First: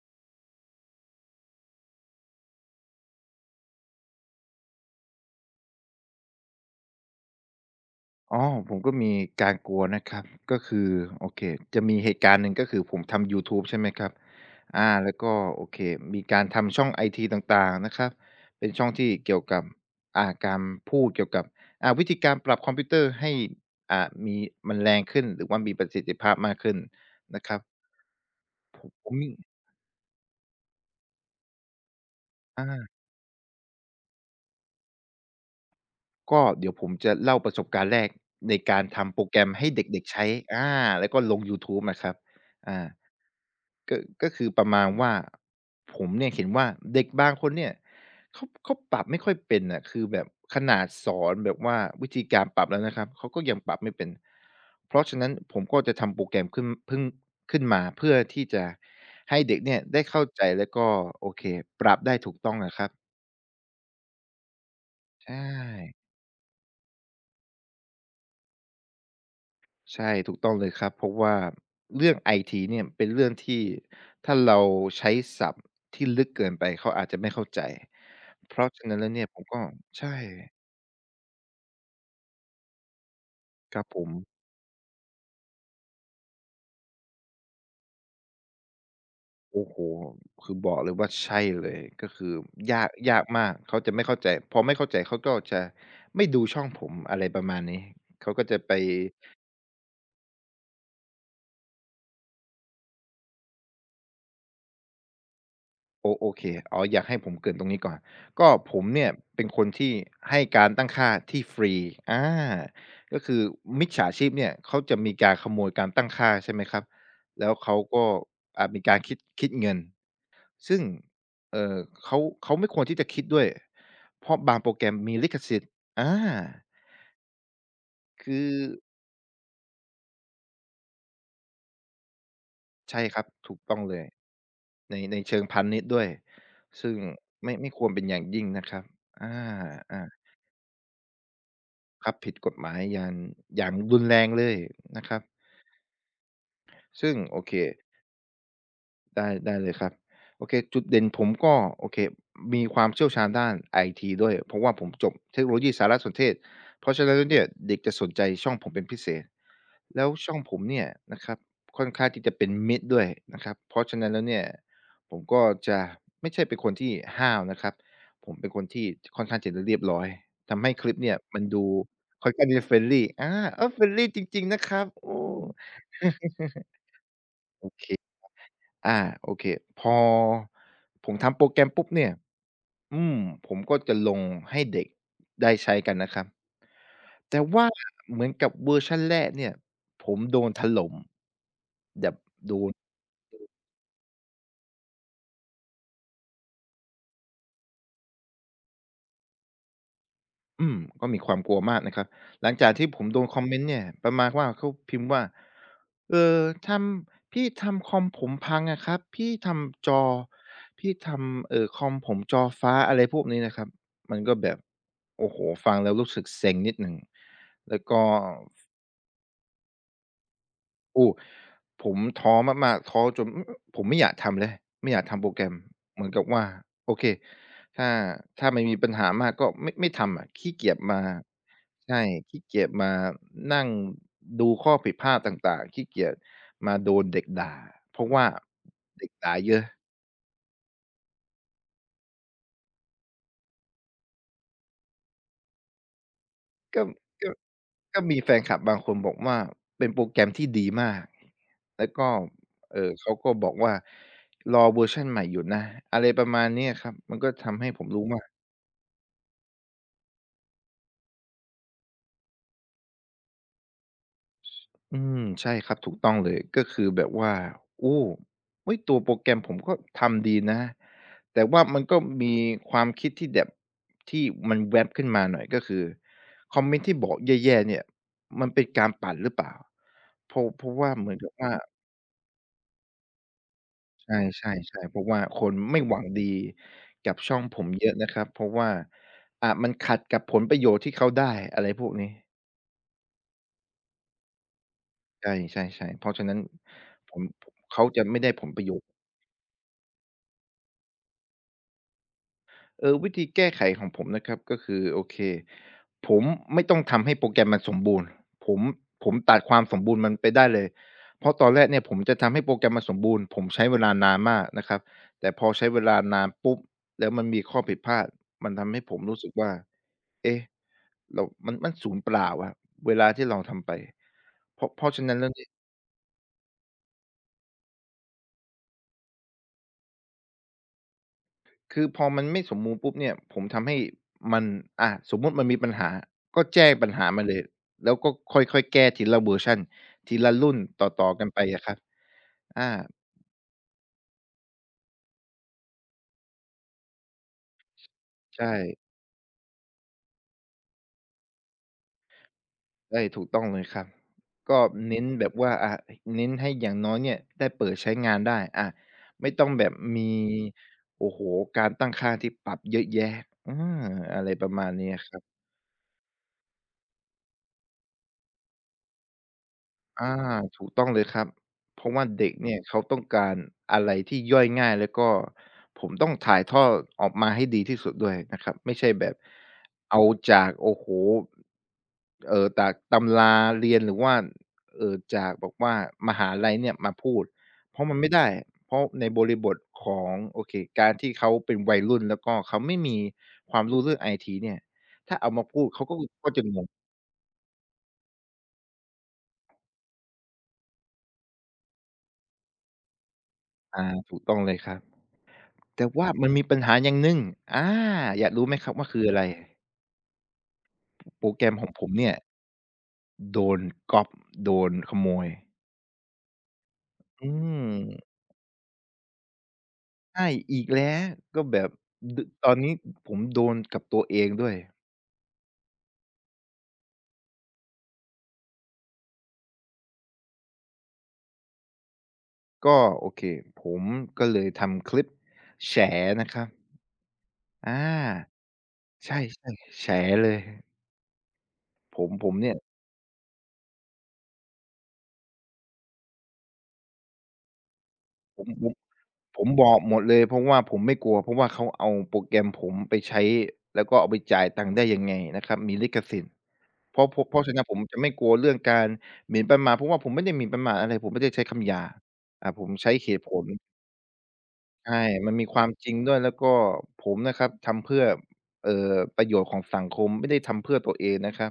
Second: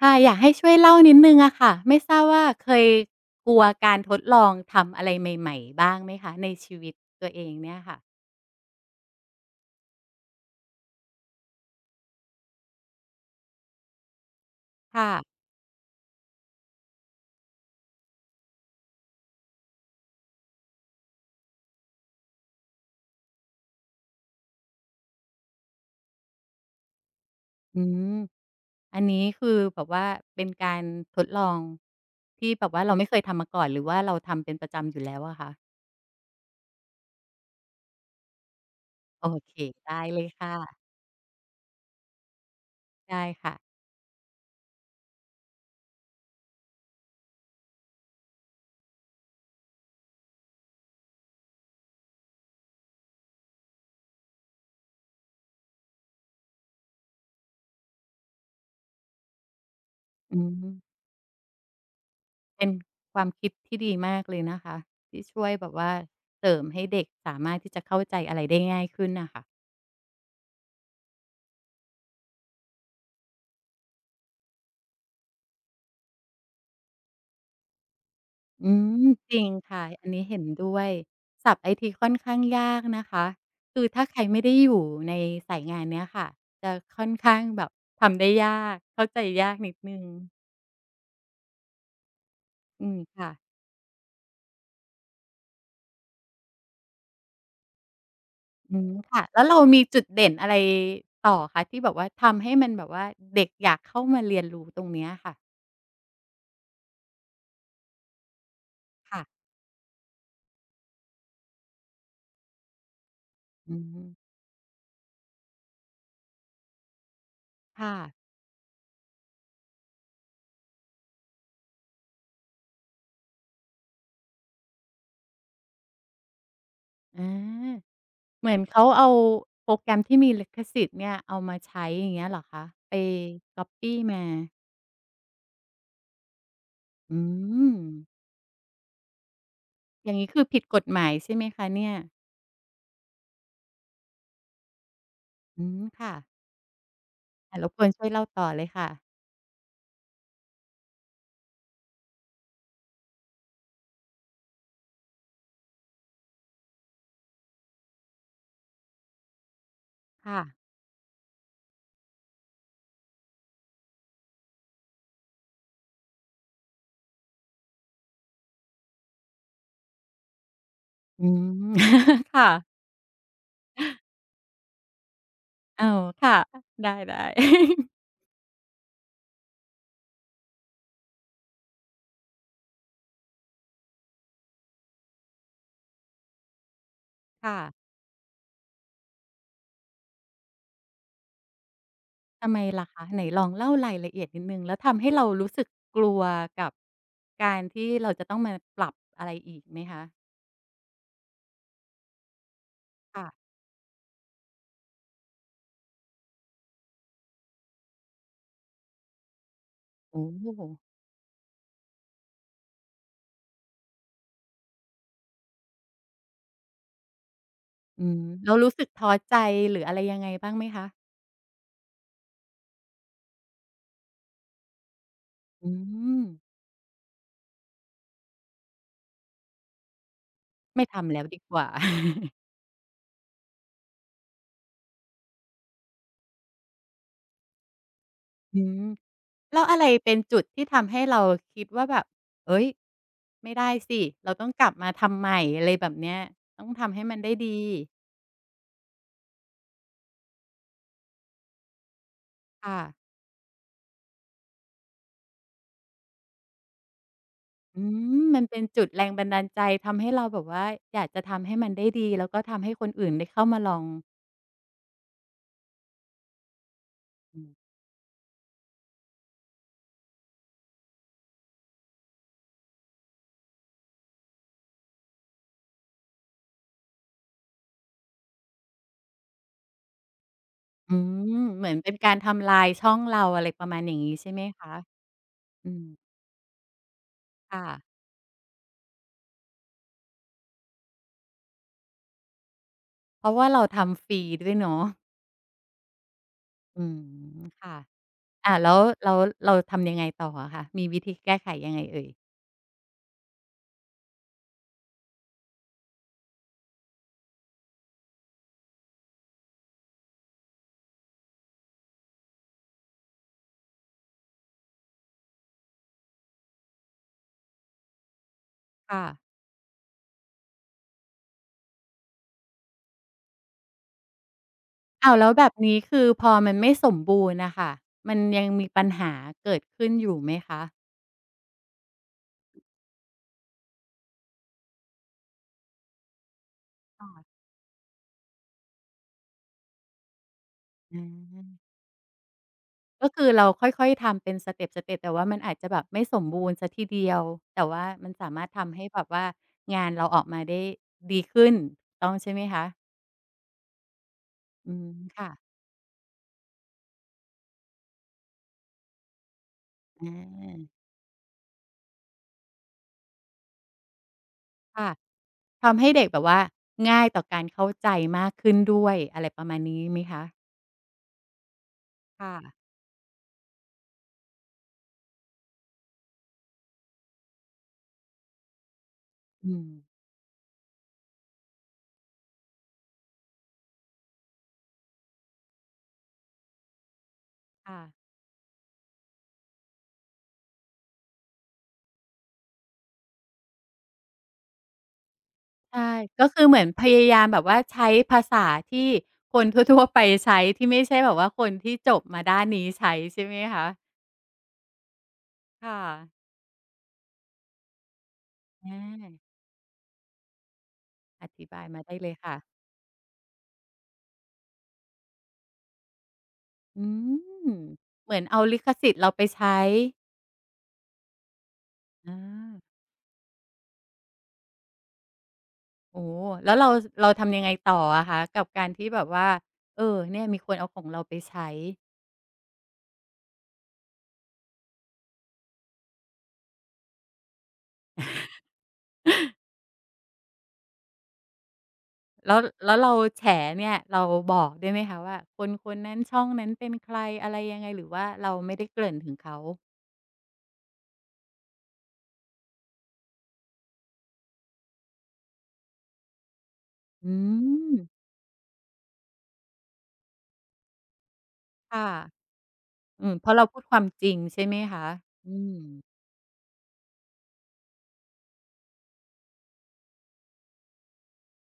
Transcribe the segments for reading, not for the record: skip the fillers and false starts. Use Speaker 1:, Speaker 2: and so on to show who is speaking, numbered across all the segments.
Speaker 1: ค่ะอยากให้ช่วยเล่านิดหนึ่งอะค่ะไม่ทราบว่าเคยกลัวการทดลองทำอะไรใหม่ๆบ้างไหมคะในชีวิตตัวเองเนี่ยค่ะ
Speaker 2: อ๋อผมก็มีการกลัวนะครับก็คือโอเคจะมีเหตุการณ์หนึ่งก็คือผมทำยูทูบใช่ไหมครับ
Speaker 1: ค่ะ
Speaker 2: แล้วก็โอเคมีการทำช่องไอทีต่างๆนะครับเป็นช่องที่เกี่ยวกับการพูดเกี่ยวกับวิธีการปรับคอมพิวเตอร์ให้อ่ามีมันแรงขึ้นหรือว่ามีประสิทธิภาพมากขึ้นนะครับ
Speaker 1: อืม
Speaker 2: ผม
Speaker 1: อัน
Speaker 2: ผม
Speaker 1: นี้
Speaker 2: นี่
Speaker 1: คือแบบว่าเป็นการทดลองที่แบบว่าเรา
Speaker 2: อา
Speaker 1: ไม่เคยทำมาก่อนหรือว่าเราทำเป็นประจำอยู่แล้วอะคะ
Speaker 2: ก็เดี๋ยวผมจะเล่าประสบการณ์แรกในการทำโป
Speaker 1: โอ
Speaker 2: รแกรม
Speaker 1: เค
Speaker 2: ให้
Speaker 1: ได้
Speaker 2: เด็กๆ
Speaker 1: เล
Speaker 2: ใช้
Speaker 1: ย
Speaker 2: อา
Speaker 1: ค่ะ
Speaker 2: แล้วก็ลงยูทูบนะครับอา
Speaker 1: ได้ค่ะ
Speaker 2: ก็ก็คือประมาณว่าผมเนี่ยเห็นว่าเด็กบางคนเนี่ยเขาปรับไม่ค่อยเป็นน่ะคือแบบขนาดสอนแบบว่าวิธีการปรับแล้วนะครับเขาก็ยังปรับไม่เป็นเพราะฉะนั้นผมก็จะทำโปรแกรมขึ้นเพิ่งขึ้นมาเพื่อที่จะให้เด็กเนี่ยได้เข้า
Speaker 1: อื
Speaker 2: ใจแล้วก็
Speaker 1: ม
Speaker 2: โอเคปรับได้ถูกต้อง
Speaker 1: เป็น
Speaker 2: อะครับ
Speaker 1: ความคิดที่ดีมากเลยนะคะที่
Speaker 2: ใช่
Speaker 1: ช่วยแบบว่าเสริมให้เด็กสามารถที่จะเข้าใจอะไรได้ง่ายขึ้นน่ะค่ะ
Speaker 2: ใช่ถูกต้องเลยครับเพราะว่าเรื่องไอทีเนี่ยเป็นเรื่องที่ถ้าเราใช้ศัพท์ที่ลึกเกินไปเขาอาจจะไม่เข้าใจเพราะ
Speaker 1: อื
Speaker 2: ฉะนั้น
Speaker 1: ม
Speaker 2: แล้วเนี่ย
Speaker 1: จ
Speaker 2: ผ
Speaker 1: ริ
Speaker 2: ม
Speaker 1: ง
Speaker 2: ก็
Speaker 1: ค่ะอั
Speaker 2: ใช่
Speaker 1: นนี้เห็นด้วยศัพท์ไอทีค่อนข้างยากนะคะ
Speaker 2: ค
Speaker 1: คื
Speaker 2: รั
Speaker 1: อ
Speaker 2: บผ
Speaker 1: ถ้า
Speaker 2: ม
Speaker 1: ใครไม่ได้อยู่ในสายงานเนี้ยค่ะจะค่อนข้างแบบทำได้ยากเข้าใจยาก
Speaker 2: โอ้
Speaker 1: นิด
Speaker 2: โฮ
Speaker 1: หนึ่ง
Speaker 2: คือบอกเลยว่าใช่เลยก็คือยา
Speaker 1: อื
Speaker 2: ก
Speaker 1: ม
Speaker 2: ยาก
Speaker 1: ค่ะ
Speaker 2: มากเขาจะไม่เข้าใจพอไม่เข้าใจเขาก็จะไม่ดูช่องผมอะไรประมาณนี้เขาก็จะไป
Speaker 1: อืมค่ะแล้วเรามีจุดเด่นอะไรต่อคะที่แบบว่าทำให้มันแบบว่าเด็กอยากเข้ามาเรียนรู้ตรงเนี้ยค่ะ
Speaker 2: โอเคอยากให้ผมเกริ่นตรงนี้ก่อนก็ผมเนี่ย
Speaker 1: ค่ะ
Speaker 2: เป็นคนที่ให้การตั้งค่าที่ฟรีอาก็คือ
Speaker 1: อื
Speaker 2: มิจฉา
Speaker 1: ม
Speaker 2: ชีพเนี่ยเขาจะมีการขโมยการตั้งค่าใช่ไหมครับแล้วเขา
Speaker 1: ค่ะ
Speaker 2: ก็มีการคิดเงิน ซึ่งเอ่อเขาไม่ควรที่จะคิดด้วยเพราะบางโปรแกรมมีลิขสิทธิ์อา
Speaker 1: อา
Speaker 2: คื
Speaker 1: เห
Speaker 2: อ
Speaker 1: มือนเขาเอาโปรแกรมที่มีลิขสิทธิ์เนี่ยเอามาใช้อย่างเงี้ยเหรอคะไป
Speaker 2: ใช่ครับถูก
Speaker 1: ก๊อบ
Speaker 2: ต้องเล
Speaker 1: ปี้
Speaker 2: ย
Speaker 1: มา
Speaker 2: ในเชิงพาณิชย์ด้วยซึ่ง
Speaker 1: อื
Speaker 2: ไม่
Speaker 1: ม
Speaker 2: ควรเป็นอย่างยิ่งนะครับอา
Speaker 1: อย่าง
Speaker 2: ๆ
Speaker 1: นี้คือผิดกฎหมายใช่ไหมคะเนี่ย
Speaker 2: ครับผิดกฎหมายอย่างรุนแรงเลยนะครับ
Speaker 1: อืมค่ะ
Speaker 2: ซึ่งโอเค
Speaker 1: อ่ารบกวนช่วยเล่าต่อเลยค่ะ
Speaker 2: ได้ได้เลยครับโอเคจุดเด่นผมก็โอเคมีความเชี่ยวชาญด้านไอทีด้วยเพราะว่าผมจบเทคโนโลยีสารสนเทศเพราะฉะนั้นแล้วเนี่ยเด็กจะสนใจช่องผมเป็นพิเศษแล้วช่อ
Speaker 1: ค่ะ
Speaker 2: งผมเนี่ยนะครับค่อนข้างที่จะเป็นมิตรด้วยนะครับเพราะฉะนั้นแล้วเนี่ยผมก็จะไม่ใช่เป็นคนที่ห้าวนะครับผมเป็นคนที่ค่อนข้างจะเรียบร้อยทำให้คลิปเนี่ย
Speaker 1: อื
Speaker 2: มันดู
Speaker 1: ม
Speaker 2: ค่อนข้าง
Speaker 1: ค่ะ
Speaker 2: ที่จะ friendly เออ friendly จริงๆนะครับโอ้
Speaker 1: อ้าวค่ะได้
Speaker 2: โอเค
Speaker 1: ๆ
Speaker 2: อาโอเคพอผมทำโปรแกรมปุ๊บเนี่ยอืมผมก็จะลงให้เด็กได้ใช้กันนะครับแต่
Speaker 1: ค่ะ
Speaker 2: ว่าเหมือนกับเวอร์ชันแรกเนี่ยผมโดนถล่มแบบ
Speaker 1: ทำ
Speaker 2: โด
Speaker 1: ไม
Speaker 2: น
Speaker 1: ล่ะคะไหนลองเล่ารายละเอียดนิดหนึ่งแล้วทำให้เรารู้สึกกลัวกับการที่เราจะต้องมาปรับอะไรอีกไหมคะ
Speaker 2: อืมก็มีความกลัวมากนะครับหลังจากที่ผมโด
Speaker 1: ค่ะ
Speaker 2: นคอมเมนต์เนี่ยประมาณว่าเขาพิมพ์ว่าเออทำพี่ทำคอมผมพังอะครับพี่ทำจอ
Speaker 1: โอ้โฮ
Speaker 2: พี่ทำคอมผมจอฟ้าอะไรพวกนี้นะครับมันก็แบบโอ้โฮฟังแล้วรู้สึกเซ็งนิดหนึ่งแล้วก็
Speaker 1: อืมแล้วรู้สึกท้อใจหรืออะไรยังไงบ้างไหมคะ
Speaker 2: โอ้ผมท้อมากๆท้อจนอผมไม่อยากทำแล้วไม่อยากทำโปรแกรม
Speaker 1: อื
Speaker 2: เหมือน
Speaker 1: ม
Speaker 2: กับว่าโอเคถ้าถ้ามันมีปัญหามากก็ไม่ทำอะขี้เกียจ
Speaker 1: ไม่
Speaker 2: มา
Speaker 1: ทำแล้วดีกว่า
Speaker 2: ใช่ขี้เกียจมานั่งดูข้อผิดพลาดต่างๆขี้เกียจมาโดนเด็กด่าเพราะว่า
Speaker 1: อืม
Speaker 2: เด็กด่าเย
Speaker 1: แล้
Speaker 2: อะ
Speaker 1: วอะไรเป็นจุดที่ทำให้เราคิดว่าแบบเอ้ยไม่ได้สิ เราต้องกลับมาทำใหม่อะไรแบบเนี้ยต้อง
Speaker 2: ก็
Speaker 1: ทำให้มันได้
Speaker 2: ก็
Speaker 1: ดี
Speaker 2: ก็มีแฟนคลับบางคนบอกว่าเป็นโปรแกรมที่ดีมากแล้วก็
Speaker 1: ค่ะ
Speaker 2: เขาก็บอกว่ารอเวอร์ชันใหม่อยู่นะอะไรประมาณเนี้ยครับมันก็ทำให้ผ
Speaker 1: อื
Speaker 2: มรู้ว่า
Speaker 1: มมันเป็นจุดแรงบันดาลใจทำให้เราแบบว่าอยากจะทำให้มันได้ดีแล้วก็ทำให้คนอื่นได้เข้ามาลอง
Speaker 2: ใช่ครับถูกต้องเลยก็คือแบบว่า
Speaker 1: อืม
Speaker 2: โอ้เฮ้ยตัวโปรแกรมผมก็ทำดีนะแต่ว่ามันก็มีความคิดที่แบบที่มันแว็บขึ้นมาหน่อยก็คือคอมเมนต์ที่บอกแย่ๆเนี่ยมันเป็นการปั่นหรือเปล่าเพราะว่า
Speaker 1: อื
Speaker 2: เหมือนกับ
Speaker 1: ม
Speaker 2: ว่า
Speaker 1: เหมือนเป็นการทำลายช่องเราอะไรประมาณอย่างงี้
Speaker 2: ใช่
Speaker 1: ใช่ไหม
Speaker 2: ใช่
Speaker 1: คะ
Speaker 2: ใช่เพราะว่าคน
Speaker 1: อื
Speaker 2: ไม่
Speaker 1: ม
Speaker 2: หวังดีกับช่องผ
Speaker 1: ค่ะ
Speaker 2: มเยอะนะครับเพราะว่ามันขัดกับผลประโยชน์ที่เขาได้อะไรพวกนี้
Speaker 1: เพราะว่าเราทำฟรีด้วยเนาะ
Speaker 2: ใช่ๆๆเพราะฉะนั้น
Speaker 1: อืม
Speaker 2: ผม
Speaker 1: ค่ะ
Speaker 2: เขาจะไม่ได้ผ
Speaker 1: อ่า
Speaker 2: ลประ
Speaker 1: แล้
Speaker 2: โย
Speaker 1: ว
Speaker 2: ชน์
Speaker 1: แล้วเราทำยังไงต่ออะคะ มีวิธีแก้ไขยังไงเอ่ย
Speaker 2: วิธีแก้ไขของผมนะครับก็คือโอเคผมไม่ต้องทำให้โปรแกรมมันสมบูรณ์ผมผมตัดความสมบูรณ์มันไปได้เลยเพราะตอนแรกเนี่ยผมจะทำให้โปรแกรมมันสมบูรณ์ผมใช้เวลานานมากนะครับแต่พอใช้เวลานานปุ๊บแล้วมันมีข้อผิดพลาดมันทำให้ผม
Speaker 1: ค่ะ
Speaker 2: รู้สึกว่าเอ๊ะ เรามันศูนย์เปล่าอะเวลาที่เราทำไปเพราะเพราะฉะ
Speaker 1: อ้า
Speaker 2: นั้
Speaker 1: ว
Speaker 2: น
Speaker 1: แล้
Speaker 2: แล้
Speaker 1: ว
Speaker 2: ว
Speaker 1: แบ
Speaker 2: เนี่ย
Speaker 1: บนี้คือพอมันไม่สมบูรณ์น่ะค่ะมันยังมีปัญหาเกิดขึ้นอยู่ไหมคะ
Speaker 2: คือพอมันไม่สมบูรณ์ปุ๊บเนี่ยผมทำให้มันสมมุติมันมีปัญหาก็แจ้งปัญหา
Speaker 1: ค่ะ
Speaker 2: มาเลยแล้วก็ค่อยๆแก้ทีละเวอร์ชันทีละรุ่นต
Speaker 1: อ
Speaker 2: ่อๆกันไปอะค
Speaker 1: า
Speaker 2: รับอา
Speaker 1: ก็คือเราค่อยๆทำเป็นสเต็ปๆแต่ว่ามันอาจจะแบบไม่สมบูรณ์เสียทีเดียวแต่ว่ามันสามา
Speaker 2: ใช่
Speaker 1: รถทำให้แบบว่างานเราออกมาได้ดีขึ้นถูกต้องใช่ไหมคะ
Speaker 2: ใช่ถูกต้องเลยครับก็
Speaker 1: อืม
Speaker 2: เน้นแบ
Speaker 1: ค่ะ
Speaker 2: บว่าเน้นให้อย่างน้อยเนี่ยได้เปิดใช้งานได้ไม่ต้องแบบมี
Speaker 1: อา
Speaker 2: โอ้โฮการตั้งค่าที่ปรับเยอะแยะอาอะไรประมาณ
Speaker 1: ค่ะ
Speaker 2: นี้อะครับ
Speaker 1: ทำให้เด็กแบบว่าง่ายต่อการเข้าใจมากขึ้นด้วยอะไรประมาณนี้ไหม
Speaker 2: อา
Speaker 1: คะ
Speaker 2: ถูกต้องเลยครับเพราะว่าเด็
Speaker 1: ค่ะ
Speaker 2: กเนี่ยเขาต้องการอะไรที่ย่อยง่ายแล้วก็ผมต้องถ่ายทอดออกมาให้ดีที่สุดด้วยนะครับไม่ใช่แบบ
Speaker 1: อืม
Speaker 2: เอาจากโอ้โฮจากตำราเรียนหรือว่าจากแบบว่ามหาลัยเนี่ยมาพูดเพ
Speaker 1: ค่ะ
Speaker 2: ราะมันไม่ได้เพราะในบริบทของโอเคการที่เขาเป็นวัยรุ่นแล้วก็เขาไม่มีความรู้เรื่องไอทีเนี่ยถ้าเอามาพูดเขา
Speaker 1: ใช่
Speaker 2: ก็
Speaker 1: ก็
Speaker 2: ก็
Speaker 1: คื
Speaker 2: จะ
Speaker 1: อเห
Speaker 2: ง
Speaker 1: มือ
Speaker 2: ง
Speaker 1: นพยายามแบบว่าใช้ภาษาที่คนทั่วๆไปใช้ที่ไม่ใช่แบบว่าคนที่จบมาด้านนี้ใช้ใช่ไหมคะ
Speaker 2: ถูกต้องเลยครับ
Speaker 1: ค่ะ
Speaker 2: แต่ว่ามันมีปัญหาอย่างหนึ่งอาอยากรู้ไหมครับว่าคือ
Speaker 1: อา
Speaker 2: อะไร
Speaker 1: อ
Speaker 2: โปรแก
Speaker 1: ธิ
Speaker 2: รม
Speaker 1: บา
Speaker 2: ข
Speaker 1: ย
Speaker 2: อง
Speaker 1: มา
Speaker 2: ผม
Speaker 1: ได้เล
Speaker 2: เนี่
Speaker 1: ย
Speaker 2: ย
Speaker 1: ค่ะ
Speaker 2: โดนก๊อบโดนขโมย
Speaker 1: อื
Speaker 2: อื
Speaker 1: ม
Speaker 2: ม
Speaker 1: เหมือนเอาลิขสิทธิ์เราไปใช้
Speaker 2: ใช่อีกแล้วก็แบบ
Speaker 1: อา
Speaker 2: ดตอนนี้ผมโดนกับตัวเองด้วย
Speaker 1: โอ้โฮแล้วเราเราทำยังไงต่ออะคะกับการที่แบบว่าเออเนี่ยมีคนเอาของเราไปใช้
Speaker 2: ก็โอเคผมก็เลยทำคลิปแฉนะครับอาใช่ๆแฉเลยผมผ
Speaker 1: แล้
Speaker 2: ม
Speaker 1: ว
Speaker 2: เนี่ย
Speaker 1: แล้วเราแฉเนี่ย เราบอกด้วยไหมคะว่า คนๆนั้นช่องนั้นเป็นใครอะไรยังไง หรือว่าเรา
Speaker 2: ผม
Speaker 1: ไม่ได้
Speaker 2: ผม
Speaker 1: เกริ่นถึงเขา
Speaker 2: ผมบอกหมดเลยเพราะว่าผมไม่กลัวเพราะว่าเขาเอาโปรแกรมผมไปใช้แล้วก็เอาไปจ่ายตังค์ได้ยังไงนะครับมีลิขสิทธิ์ เพราะ
Speaker 1: อื
Speaker 2: เพราะเพราะฉะนั้นผ
Speaker 1: ม
Speaker 2: มจะไม่กลัวเรื่องการหมิ่นประมาทเพราะว่าผมไม่ได้หมิ่นประมาทอะไรผมไม่ได้ใช้คำหยา
Speaker 1: ค่ะ
Speaker 2: บอ่าผมใช้
Speaker 1: อื
Speaker 2: เห
Speaker 1: ม
Speaker 2: ตุ
Speaker 1: เพ
Speaker 2: ผ
Speaker 1: ราะเรา
Speaker 2: ล
Speaker 1: พูดความจริงใช่ไหมคะ
Speaker 2: ใช่
Speaker 1: อื
Speaker 2: มันมี
Speaker 1: ม
Speaker 2: ความจริงด้วยแล้วก็ผมนะครับทำเพื่อเอ่อประโยชน์ของสังคมไม่ได้ทำเพื่อตัวเองนะครับ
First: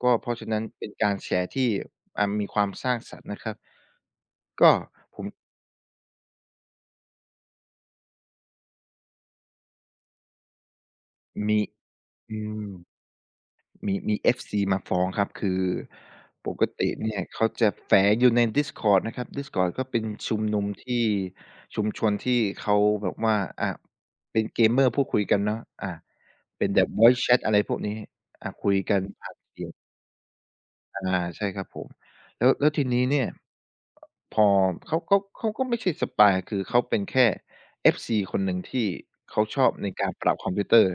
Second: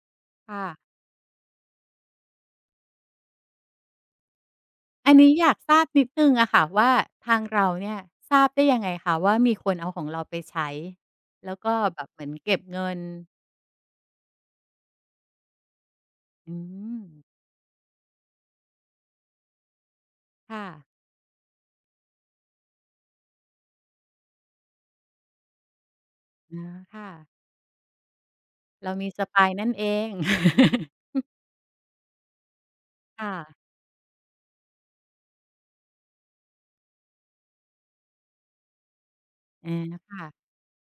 Speaker 2: ก็เพราะฉะนั้น
Speaker 1: ค่ะ
Speaker 2: เป็นการแฉที่อ่ามีความสร้างสรรค์นะครับก็
Speaker 1: อัน
Speaker 2: ผม
Speaker 1: นี้อยากทราบนิดหนึ่งอะค่ะว่าทางเราเนี่ยทราบได้ยังไงคะว่ามีคนเอาของเราไปใช้แล้ว
Speaker 2: มี
Speaker 1: ก็แบบเหมือน
Speaker 2: อื
Speaker 1: เก็บ
Speaker 2: ม
Speaker 1: เงิน
Speaker 2: มี FC มาฟ้องครับคือป
Speaker 1: อื
Speaker 2: กติ
Speaker 1: ม
Speaker 2: เนี่ยเขาจะแฝงอยู่ใน Discord นะครับ Discord ก็เป็นชุมนุ
Speaker 1: ค่ะ
Speaker 2: มที่ชุมชนที่เขาแบบว่าอาเป็นเกมเมอร์พูดคุยกันเนาะ
Speaker 1: อา
Speaker 2: เป็นแบบ
Speaker 1: ค่ะ
Speaker 2: voice chat อะไรพวกนี้คุย
Speaker 1: เรา
Speaker 2: กัน
Speaker 1: มีส
Speaker 2: ผ่าน
Speaker 1: ปาย
Speaker 2: เสี
Speaker 1: นั่
Speaker 2: ย
Speaker 1: น
Speaker 2: ง
Speaker 1: เอง
Speaker 2: ใช่ครับผมแล้วทีนี้เนี่ย
Speaker 1: ค่ะ
Speaker 2: พอเขาก็ไม่ใช่สปายคือเขาเป็นแค่ FC คนหนึ่งที่เขาชอ
Speaker 1: อา
Speaker 2: บในการปรับ
Speaker 1: ค่ะ
Speaker 2: คอมพิวเตอร์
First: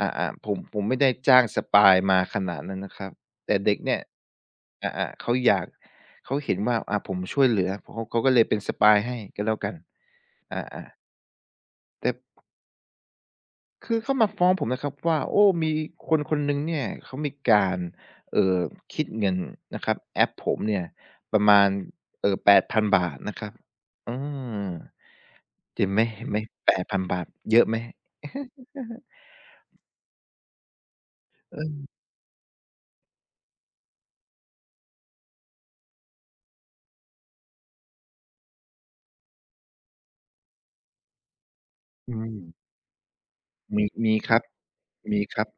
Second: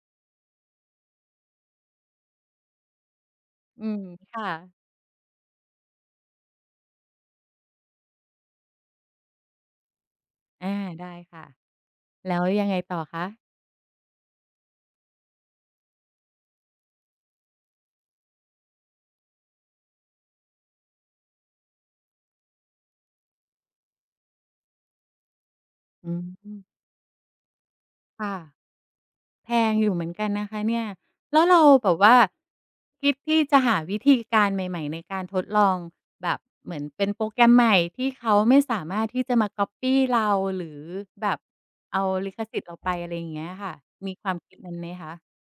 Speaker 2: อาๆผมไม่ได้จ้างสปายมาขนาดนั้นนะครับแต่เด็ก
Speaker 1: อื
Speaker 2: เนี่
Speaker 1: ม
Speaker 2: ย
Speaker 1: ค่ะ
Speaker 2: อาๆเขาอยากเขาเห็นว่าผมช่วยเหลือเขาเขาก็เลยเป็นสปายให้ก็แล้วกันอ
Speaker 1: อา
Speaker 2: า
Speaker 1: ได้ค่ะ
Speaker 2: ๆแต่
Speaker 1: แล้วยังไงต่อคะ
Speaker 2: คือเขามาฟ้องผมนะครับว่าโอ้มีคนหนึ่งเนี่ยเขามีการเอ่อคิดเงินนะครับแอปผมเนี่ยประมาณ8,000บาทนะครับออมเห็นไหม
Speaker 1: อื
Speaker 2: เห็
Speaker 1: ม
Speaker 2: นไหม8,000บาทเยอะไหม
Speaker 1: ค่ะ แพงอยู่เหมือนกันนะคะเนี่ยแล้ว
Speaker 2: เ
Speaker 1: เรา
Speaker 2: ออ
Speaker 1: แบบว่าคิดที่จะหาวิธีการใหม่ๆในการทดลองแบบเหมือนเป็นโปรแกรมใหม่ที่เขาไม่สามารถที่จะมาก๊อบปี้เราหรือแบบเอา
Speaker 2: อื
Speaker 1: ลิขสิท
Speaker 2: ม
Speaker 1: ธิ์เราไปอะไรอย่างเงี้ยค่ะ
Speaker 2: มี
Speaker 1: มี
Speaker 2: มี
Speaker 1: ค
Speaker 2: ค
Speaker 1: วาม
Speaker 2: รับ
Speaker 1: คิดนั้นไหม
Speaker 2: มี
Speaker 1: คะ
Speaker 2: ครับ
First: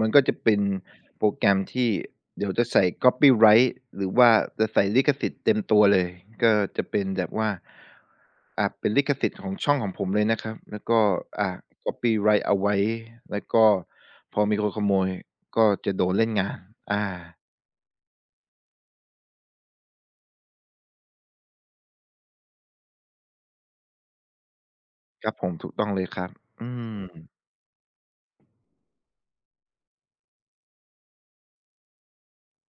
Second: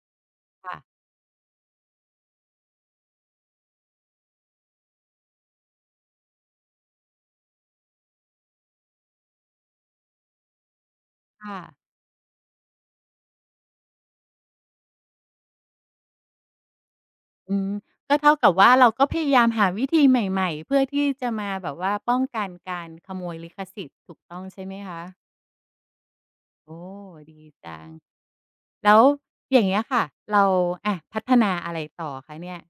Speaker 2: มันก็จะเป็น
Speaker 1: ค่ะ
Speaker 2: โปรแกรมที่เดี๋ยวจะใส่ Copyright หรือว่าจะใส่ลิขสิทธิ์เต็มตัวเลยก็จะเป็นแบบว่าอ่าเป็นลิขสิทธิ์ของช่องของผมเลยนะครับแล้วก็อ่า
Speaker 1: ค่ะ
Speaker 2: Copyright เอาไว้แล้วก็พอมีคนขโมยก็จะโดนเล่นงานอา
Speaker 1: อืมก็เท่ากับว่าเราก็พยายามหาวิธีใหม่ๆเพื่อที่จะมาแบบว่าป้องกันการขโมยลิขสิทธิ์ถูกต้องใช่ไหม
Speaker 2: ค
Speaker 1: คะ
Speaker 2: รับผมถูกต้องเลยครับอื
Speaker 1: โอ้
Speaker 2: ม
Speaker 1: ดีจัง แล้วอย่างเงี้ยค่ะเราอะพัฒนาอะไรต่อคะเนี่ย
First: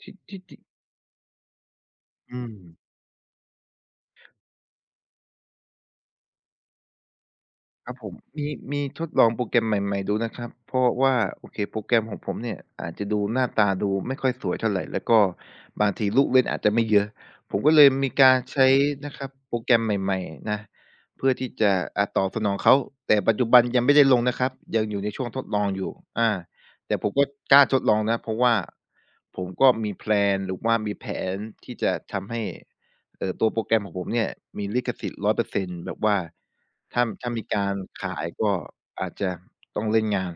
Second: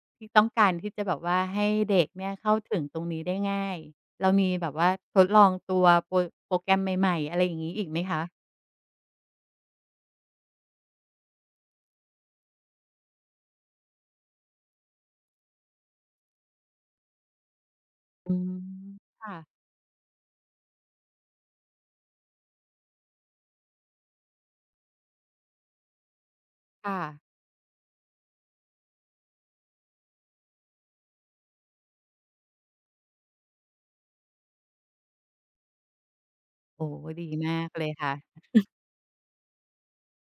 Speaker 2: ที่
Speaker 1: ที่
Speaker 2: ที่
Speaker 1: ต้อง
Speaker 2: จริง
Speaker 1: การที่จะแบบว่าให้เด็กเนี่ย
Speaker 2: อื
Speaker 1: เข้า
Speaker 2: ม
Speaker 1: ถึงตรงนี้ได้ง่ายเรามีแบบว่าทดลองตัวโปรโปรแกรมใหม่ๆอะไรอย่างงี้อี
Speaker 2: ค
Speaker 1: ก
Speaker 2: รั
Speaker 1: ไห
Speaker 2: บ
Speaker 1: ม
Speaker 2: ผม
Speaker 1: คะ
Speaker 2: มีมีทดลองโปรแกรมใหม่ๆดูนะครับเพราะว่าโอเคโปรแกรมของผมเนี่ยอาจจะดูหน้าตาดูไม่ค่อยสวยเท่าไรแล้วก็บางทีลูกเล่นอาจจะไม่เยอะผมก็เลยมี
Speaker 1: อื
Speaker 2: การ
Speaker 1: ม
Speaker 2: ใช้นะครับ
Speaker 1: ค่ะ
Speaker 2: โปรแกรมใหม่ๆนะเพื่อที่จะอ่าตอบสนองเขาแต่ปัจจุบันยังไม่ได้ลงนะครับยังอยู่ในช่วงทดลองอยู่อาแต่
Speaker 1: ค่ะ
Speaker 2: ผมก็กล้าทดลองนะเพราะว่าผมก็มีแพลนหรือว่ามีแผนที่จะทำให้ ตัวโปรแกรมของผมเนี่ยมีลิขสิทธิ์100%แบบว่า
Speaker 1: โอ้
Speaker 2: ถ้า
Speaker 1: โฮดี
Speaker 2: ถ้ามี
Speaker 1: มา
Speaker 2: กา
Speaker 1: ก
Speaker 2: ร
Speaker 1: เลย
Speaker 2: ขาย
Speaker 1: ค่ะ
Speaker 2: ก็อาจจะต้องเล่นงาน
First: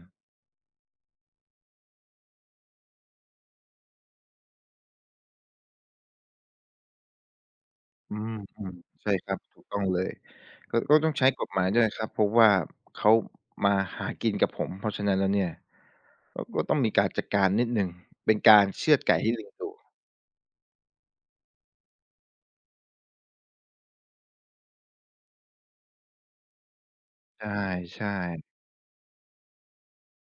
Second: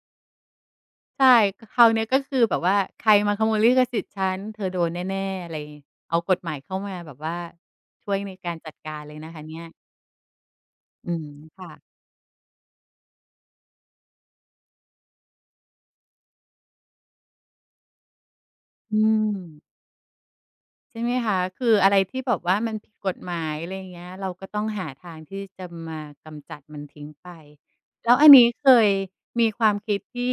Speaker 1: ใช่ก็คราวเนี้ยก็คือแบบว่าใครมาขโมยลิขสิทธิ์ฉันเธอโดนแน่ๆอะไรเอากฎหมายเข้ามาแบบว่าช่ว
Speaker 2: อื
Speaker 1: ยใน
Speaker 2: ม
Speaker 1: การ
Speaker 2: อื
Speaker 1: จั
Speaker 2: ม
Speaker 1: ดการเล
Speaker 2: ใช่
Speaker 1: ย
Speaker 2: ค
Speaker 1: นะ
Speaker 2: รับ
Speaker 1: คะเนี่
Speaker 2: ถู
Speaker 1: ย
Speaker 2: กต้องเลยก็
Speaker 1: อื
Speaker 2: ต้อง
Speaker 1: ม
Speaker 2: ใช้กฎหมาย
Speaker 1: ค่ะ
Speaker 2: ด้วยครับเพราะว่าเขามาหากินกับผมเพราะฉะนั้นแล้วเนี่ยก็ต้องมีการจัดการนิดหนึ่งเป็นการเชื
Speaker 1: อื
Speaker 2: อดไก่ให้ลิงดู
Speaker 1: ม ใช่ไหมคะคืออะไรที่แบบว่ามันผิดกฎหมายอะไรอย่างเงี้ยเราก็ต้องหาทางที่จะมากำจัดมันทิ้งไป
Speaker 2: ใช่
Speaker 1: แล้วอันนี้
Speaker 2: ๆ
Speaker 1: เคยมีความคิดที่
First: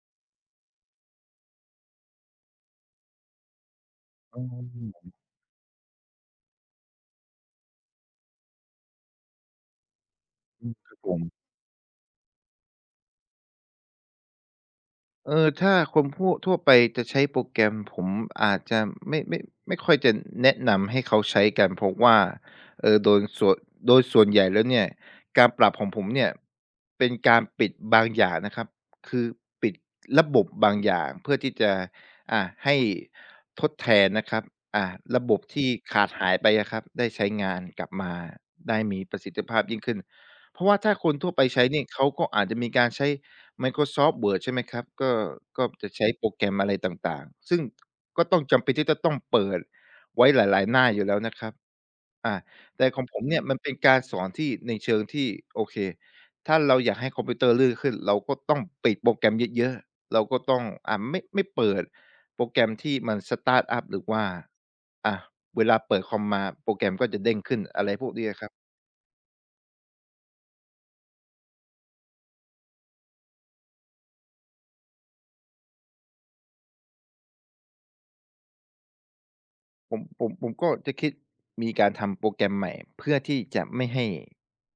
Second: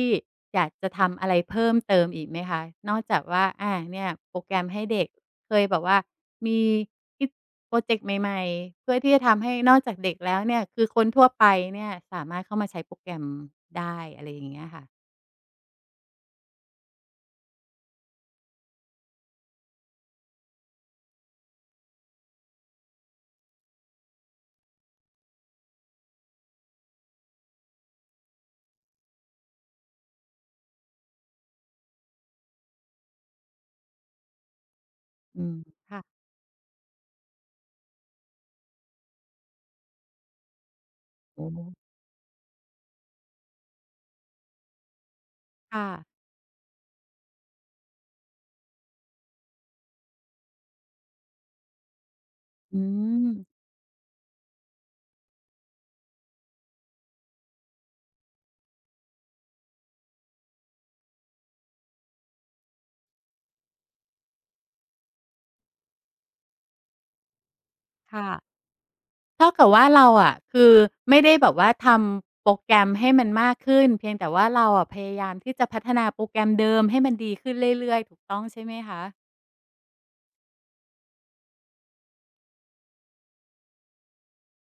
Speaker 1: อยากจะทำอะไรเพิ่มเติมอีกไหมคะนอกจากว่าอาเนี่ยโปร
Speaker 2: อื
Speaker 1: แกรมให้เด็ก
Speaker 2: ม
Speaker 1: เคยแบบว่ามีคิดพรอเจกต์ใหม่ๆเพื่อที่จะทำให้นอกจากเด็กแล้วเนี่ย
Speaker 2: อืม
Speaker 1: คือ
Speaker 2: ครั
Speaker 1: ค
Speaker 2: บ
Speaker 1: น
Speaker 2: ผม
Speaker 1: ทั่วไปเนี่ยสามารถเข้ามาใช้โปรแกรมได้อะไรอย่างเงี้ยค่ะ
Speaker 2: เออถ้าคนพูดทั่วไปจะใช้โปรแกรมผมอาจจะไม่ไม่ไม่ค่อยจะแนะนำให้เขาใช้กันเพราะว่าเอ่อโดยส่วนโดยส่วนใหญ่แล้วเนี่ยการปรับของผมเนี่ยเป็นการปิดบางอย่างนะครับคือปิดระบบบางอย่างเพื่อที่จะอ่าให้ทดแทนนะครับอ่าระบ
Speaker 1: อื
Speaker 2: บ
Speaker 1: ม
Speaker 2: ที่ขาด
Speaker 1: ค่ะ
Speaker 2: หายไปอะครับได้ใช้งานกลับมาได้มีประสิทธิภาพยิ่งขึ้นเพราะว่าถ้าคนทั่ว
Speaker 1: โอ้
Speaker 2: ไปใช้เนี่ยเขาก็อาจจะมีการใช้ Microsoft Word ใช่ไหมครับก็
Speaker 1: ค่ะ
Speaker 2: จะใช้โปรแกรมอะไรต่างๆซึ่งก็ต้องจำเป็นที่จะต้องเปิดไว้หลายๆหน้าอยู่แล้วนะครับอา
Speaker 1: อื
Speaker 2: แต่ของผม
Speaker 1: ม
Speaker 2: เนี่ยมันเป็นการสอนที่ในเชิงที่โอเคถ้าเราอยากให้คอมพิวเตอร์ลื่นขึ้นเราก็ต้องปิดโปรแกรมเยอะๆเราก็ต้องไม่เปิดโปรแกรมที่มันสตาร์ตอัปหรือว่าอ่าเวลาเปิดคอมมาโปรแกรมก็จะเด้งขึ้นอะไรพวกนี้
Speaker 1: ค่ะ
Speaker 2: อะครับ
Speaker 1: เท่ากับว่าเราอะคือไม่ได้แบบว่าทำโปรแกรมให้มันมากขึ้นเพียงแต่ว่าเราอะพยายามที่จะพัฒนาโปรแกรมเดิมให้มันดีขึ้นเรื่อยๆถูกต้องใช่ไหมคะ
Speaker 2: ผมก็จะคิดมีการทำโปรแกรมใหม่เพื่อที่จะไม่ให้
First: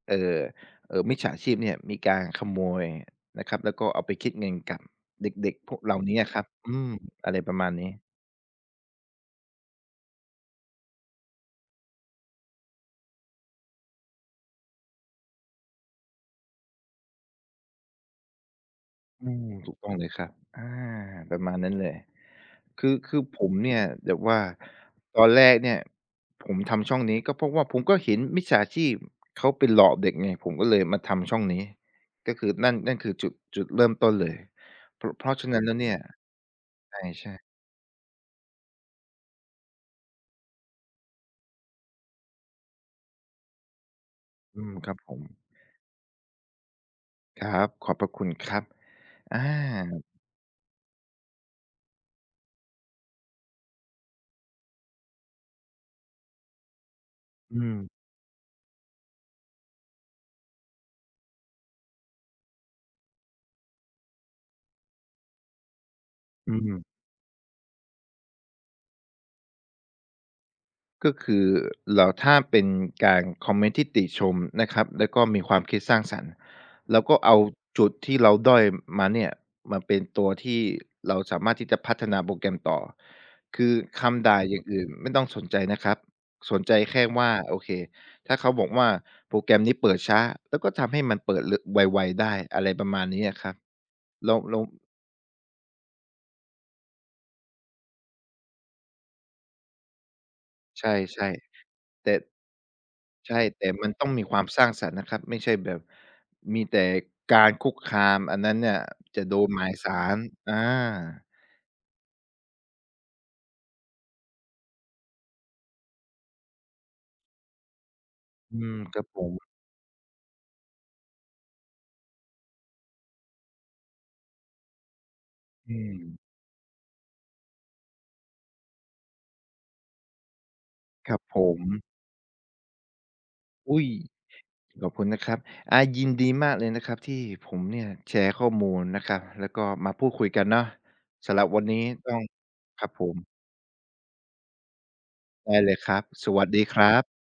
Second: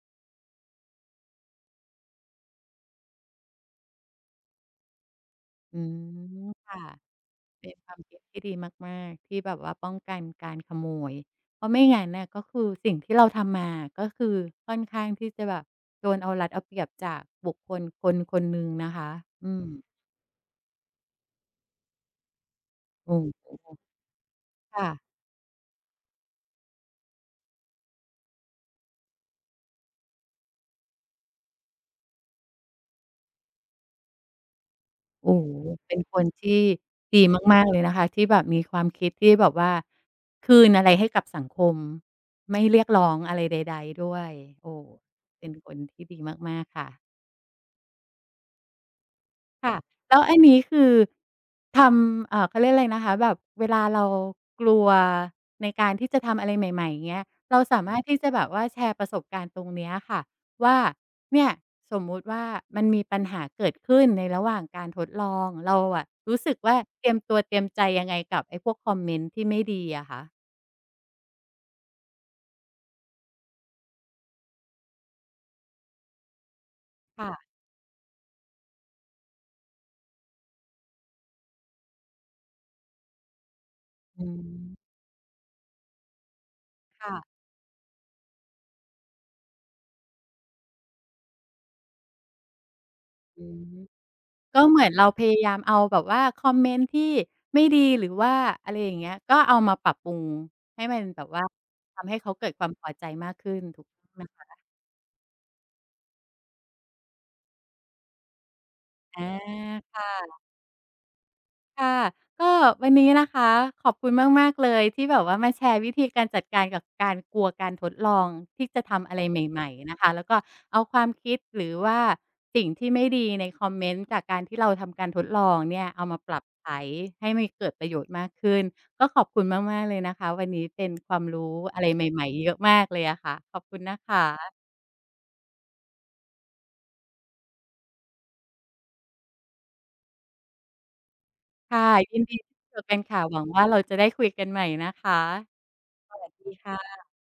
Speaker 2: เอ่อมิจฉาชีพเนี่ยมีการขโมยนะครับแล้วก็เอาไปคิดเงินกับเด็กๆพ
Speaker 1: อื
Speaker 2: วกเหล่านี้อะครั
Speaker 1: ม
Speaker 2: บอื
Speaker 1: ค่ะ
Speaker 2: มอะไรประมา
Speaker 1: เป็
Speaker 2: ณ
Speaker 1: นค
Speaker 2: นี้
Speaker 1: วามคิดที่ดีมากๆที่แบบว่าป้องกันการขโมยเพราะไม่งั้นน่ะก็คือสิ่งที่เราทำมาก็คือค่อนข้างที่จะแบบโดนเอารัดเอาเปรียบจากบุคคลคนๆหนึ่งนะคะ
Speaker 2: อืม
Speaker 1: อืม
Speaker 2: ถูกต้องเลยครับอาประมาณนั้นเลยคือ
Speaker 1: โอ
Speaker 2: คือผม
Speaker 1: ้
Speaker 2: เนี่ยแบบว่า
Speaker 1: ค่ะ
Speaker 2: ตอนแรกเนี่ยผมทำช่องนี้ก็เพราะว่าผมก็เห็นมิจฉาชีพเขาไปหลอกเด็กไงผมก็เลยมาทำช่องนี้ก็คือนั่นคือจุดเริ่มต้นเลยเพราะเพ
Speaker 1: โอ้
Speaker 2: ราะฉะ
Speaker 1: โฮ
Speaker 2: นั้นแล้วเนี่
Speaker 1: เป็
Speaker 2: ย
Speaker 1: นคนที่
Speaker 2: ใ
Speaker 1: ดี
Speaker 2: ช่ๆ
Speaker 1: มากๆเลยนะคะที่แบบมีความคิดที่แบบว่าคืนอะไรให้กับสังคมไม่เรียกร้องอะไรใดๆด้วย
Speaker 2: อื
Speaker 1: โอ้
Speaker 2: มครับผม
Speaker 1: เป็นคนที่ดีมากๆค่ะ
Speaker 2: ครับขอบพระคุณครับอา
Speaker 1: ค่ะแล้วอันนี้คือทำเขาเรียกอะไรนะคะแบบเวลาเรากลัวในการที่จะทำอะไรใหม่ๆอย่างเงี้ยเรา
Speaker 2: อืม
Speaker 1: สามารถที่จะแบบว่าแชร์ประสบการณ์ตรงเนี้ยค่ะว่าเนี่ยสมมุติว่ามันมีปัญหาเกิดขึ้นในระหว่างการทดลองเราอะรู้
Speaker 2: อื
Speaker 1: สึกว่า
Speaker 2: ม
Speaker 1: เตรียมตัวเตรียมใจยังไงกับไอ้พวกคอมเมนต์ที่ไม่ดีอะคะ
Speaker 2: ก็คือเราถ้าเป็นการคอมเมนต์ที่ติชมนะครับแล้วก็มีความคิดสร้างสรรค์เราก็เอา
Speaker 1: ค่ะ
Speaker 2: จุดที่เราด้อยมาเนี่ยมาเป็นตัวที่เราสามารถที่จะพัฒนาโปรแกรมต่อคือ
Speaker 1: อื
Speaker 2: คำด่าอ
Speaker 1: ม
Speaker 2: ย่างอื่นไม่ต้องสนใจนะครับสนใจแค่ว่า
Speaker 1: ค่ะ
Speaker 2: โอเคถ้าเขาบอกว่าโปรแกรมนี้เปิดช้าแล้วก็ทำให้มันเปิดรไวๆได้อะไรประมาณนี้อะ
Speaker 1: อื
Speaker 2: ครับ
Speaker 1: ม
Speaker 2: เรา
Speaker 1: ก็
Speaker 2: เรา
Speaker 1: เหมือนเราพยายามเอาแบบว่าคอมเมนต์ที่ไม่ดีหรือว่าอะไรอย่างเงี้ยก็เอามาปรับปรุงให้มันแบบ
Speaker 2: ใช่
Speaker 1: ว่า
Speaker 2: ๆ
Speaker 1: ทำ
Speaker 2: แต่
Speaker 1: ให้เขาเกิดความพอใจมาก
Speaker 2: ใช่
Speaker 1: ขึ้น
Speaker 2: แต่
Speaker 1: ถูก
Speaker 2: มัน
Speaker 1: ต้
Speaker 2: ต้
Speaker 1: อ
Speaker 2: อง
Speaker 1: ง
Speaker 2: มี
Speaker 1: นะ
Speaker 2: ความส
Speaker 1: คะ
Speaker 2: ร้างสรรค์นะครับไม่ใช่แบบมีแต่การคุกคามอันนั้นเนี่ย
Speaker 1: อ
Speaker 2: จะโดนหมายศา
Speaker 1: า
Speaker 2: ลอา
Speaker 1: ค่ะก็วันนี้นะคะขอบคุณมากๆเลยที่แบบว่ามาแชร์วิธีการจัดการกับการกลัวการทดลอง
Speaker 2: อื
Speaker 1: ที่
Speaker 2: ม
Speaker 1: จะ
Speaker 2: ครับ
Speaker 1: ทำอะ
Speaker 2: ผ
Speaker 1: ไร
Speaker 2: ม
Speaker 1: ใหม่ๆนะคะแล้วก็เอาความคิดหรือว่าสิ่งที่ไม่ดีในคอมเมนต์จากการที่เราทำการทดลอง
Speaker 2: อื
Speaker 1: เนี่ย
Speaker 2: ม
Speaker 1: เอามาปรับใช้ให้มันเกิดประโยชน์มากขึ้นก็ขอบคุณมากๆเลยนะคะวันนี้เป็นค
Speaker 2: ค
Speaker 1: วา
Speaker 2: รับ
Speaker 1: ม
Speaker 2: ผ
Speaker 1: รู้
Speaker 2: ม
Speaker 1: อะไรใหม่ๆเยอะมากเลยอะค่ะขอบคุ
Speaker 2: อุ๊
Speaker 1: ณ
Speaker 2: ย
Speaker 1: นะคะ
Speaker 2: ขอบคุณนะครับยินดีมากเลยนะครับที่ผมเนี่ยแชร์ข้อมูลนะครับแล้วก็มาพูดคุยกันเนาะสำหรับวันนี้
Speaker 1: ค่ะ
Speaker 2: ต้อ
Speaker 1: ยิ
Speaker 2: ง
Speaker 1: นดีที่เจ
Speaker 2: ค
Speaker 1: อ
Speaker 2: รับ
Speaker 1: กัน
Speaker 2: ผ
Speaker 1: ค่ะหวั
Speaker 2: ม
Speaker 1: งว่าเราจะได้คุยกันใหม่นะคะ
Speaker 2: ได้เลยครับ
Speaker 1: ส
Speaker 2: ส
Speaker 1: วัส
Speaker 2: วัส
Speaker 1: ดี
Speaker 2: ดีครั
Speaker 1: ค่ะ
Speaker 2: บ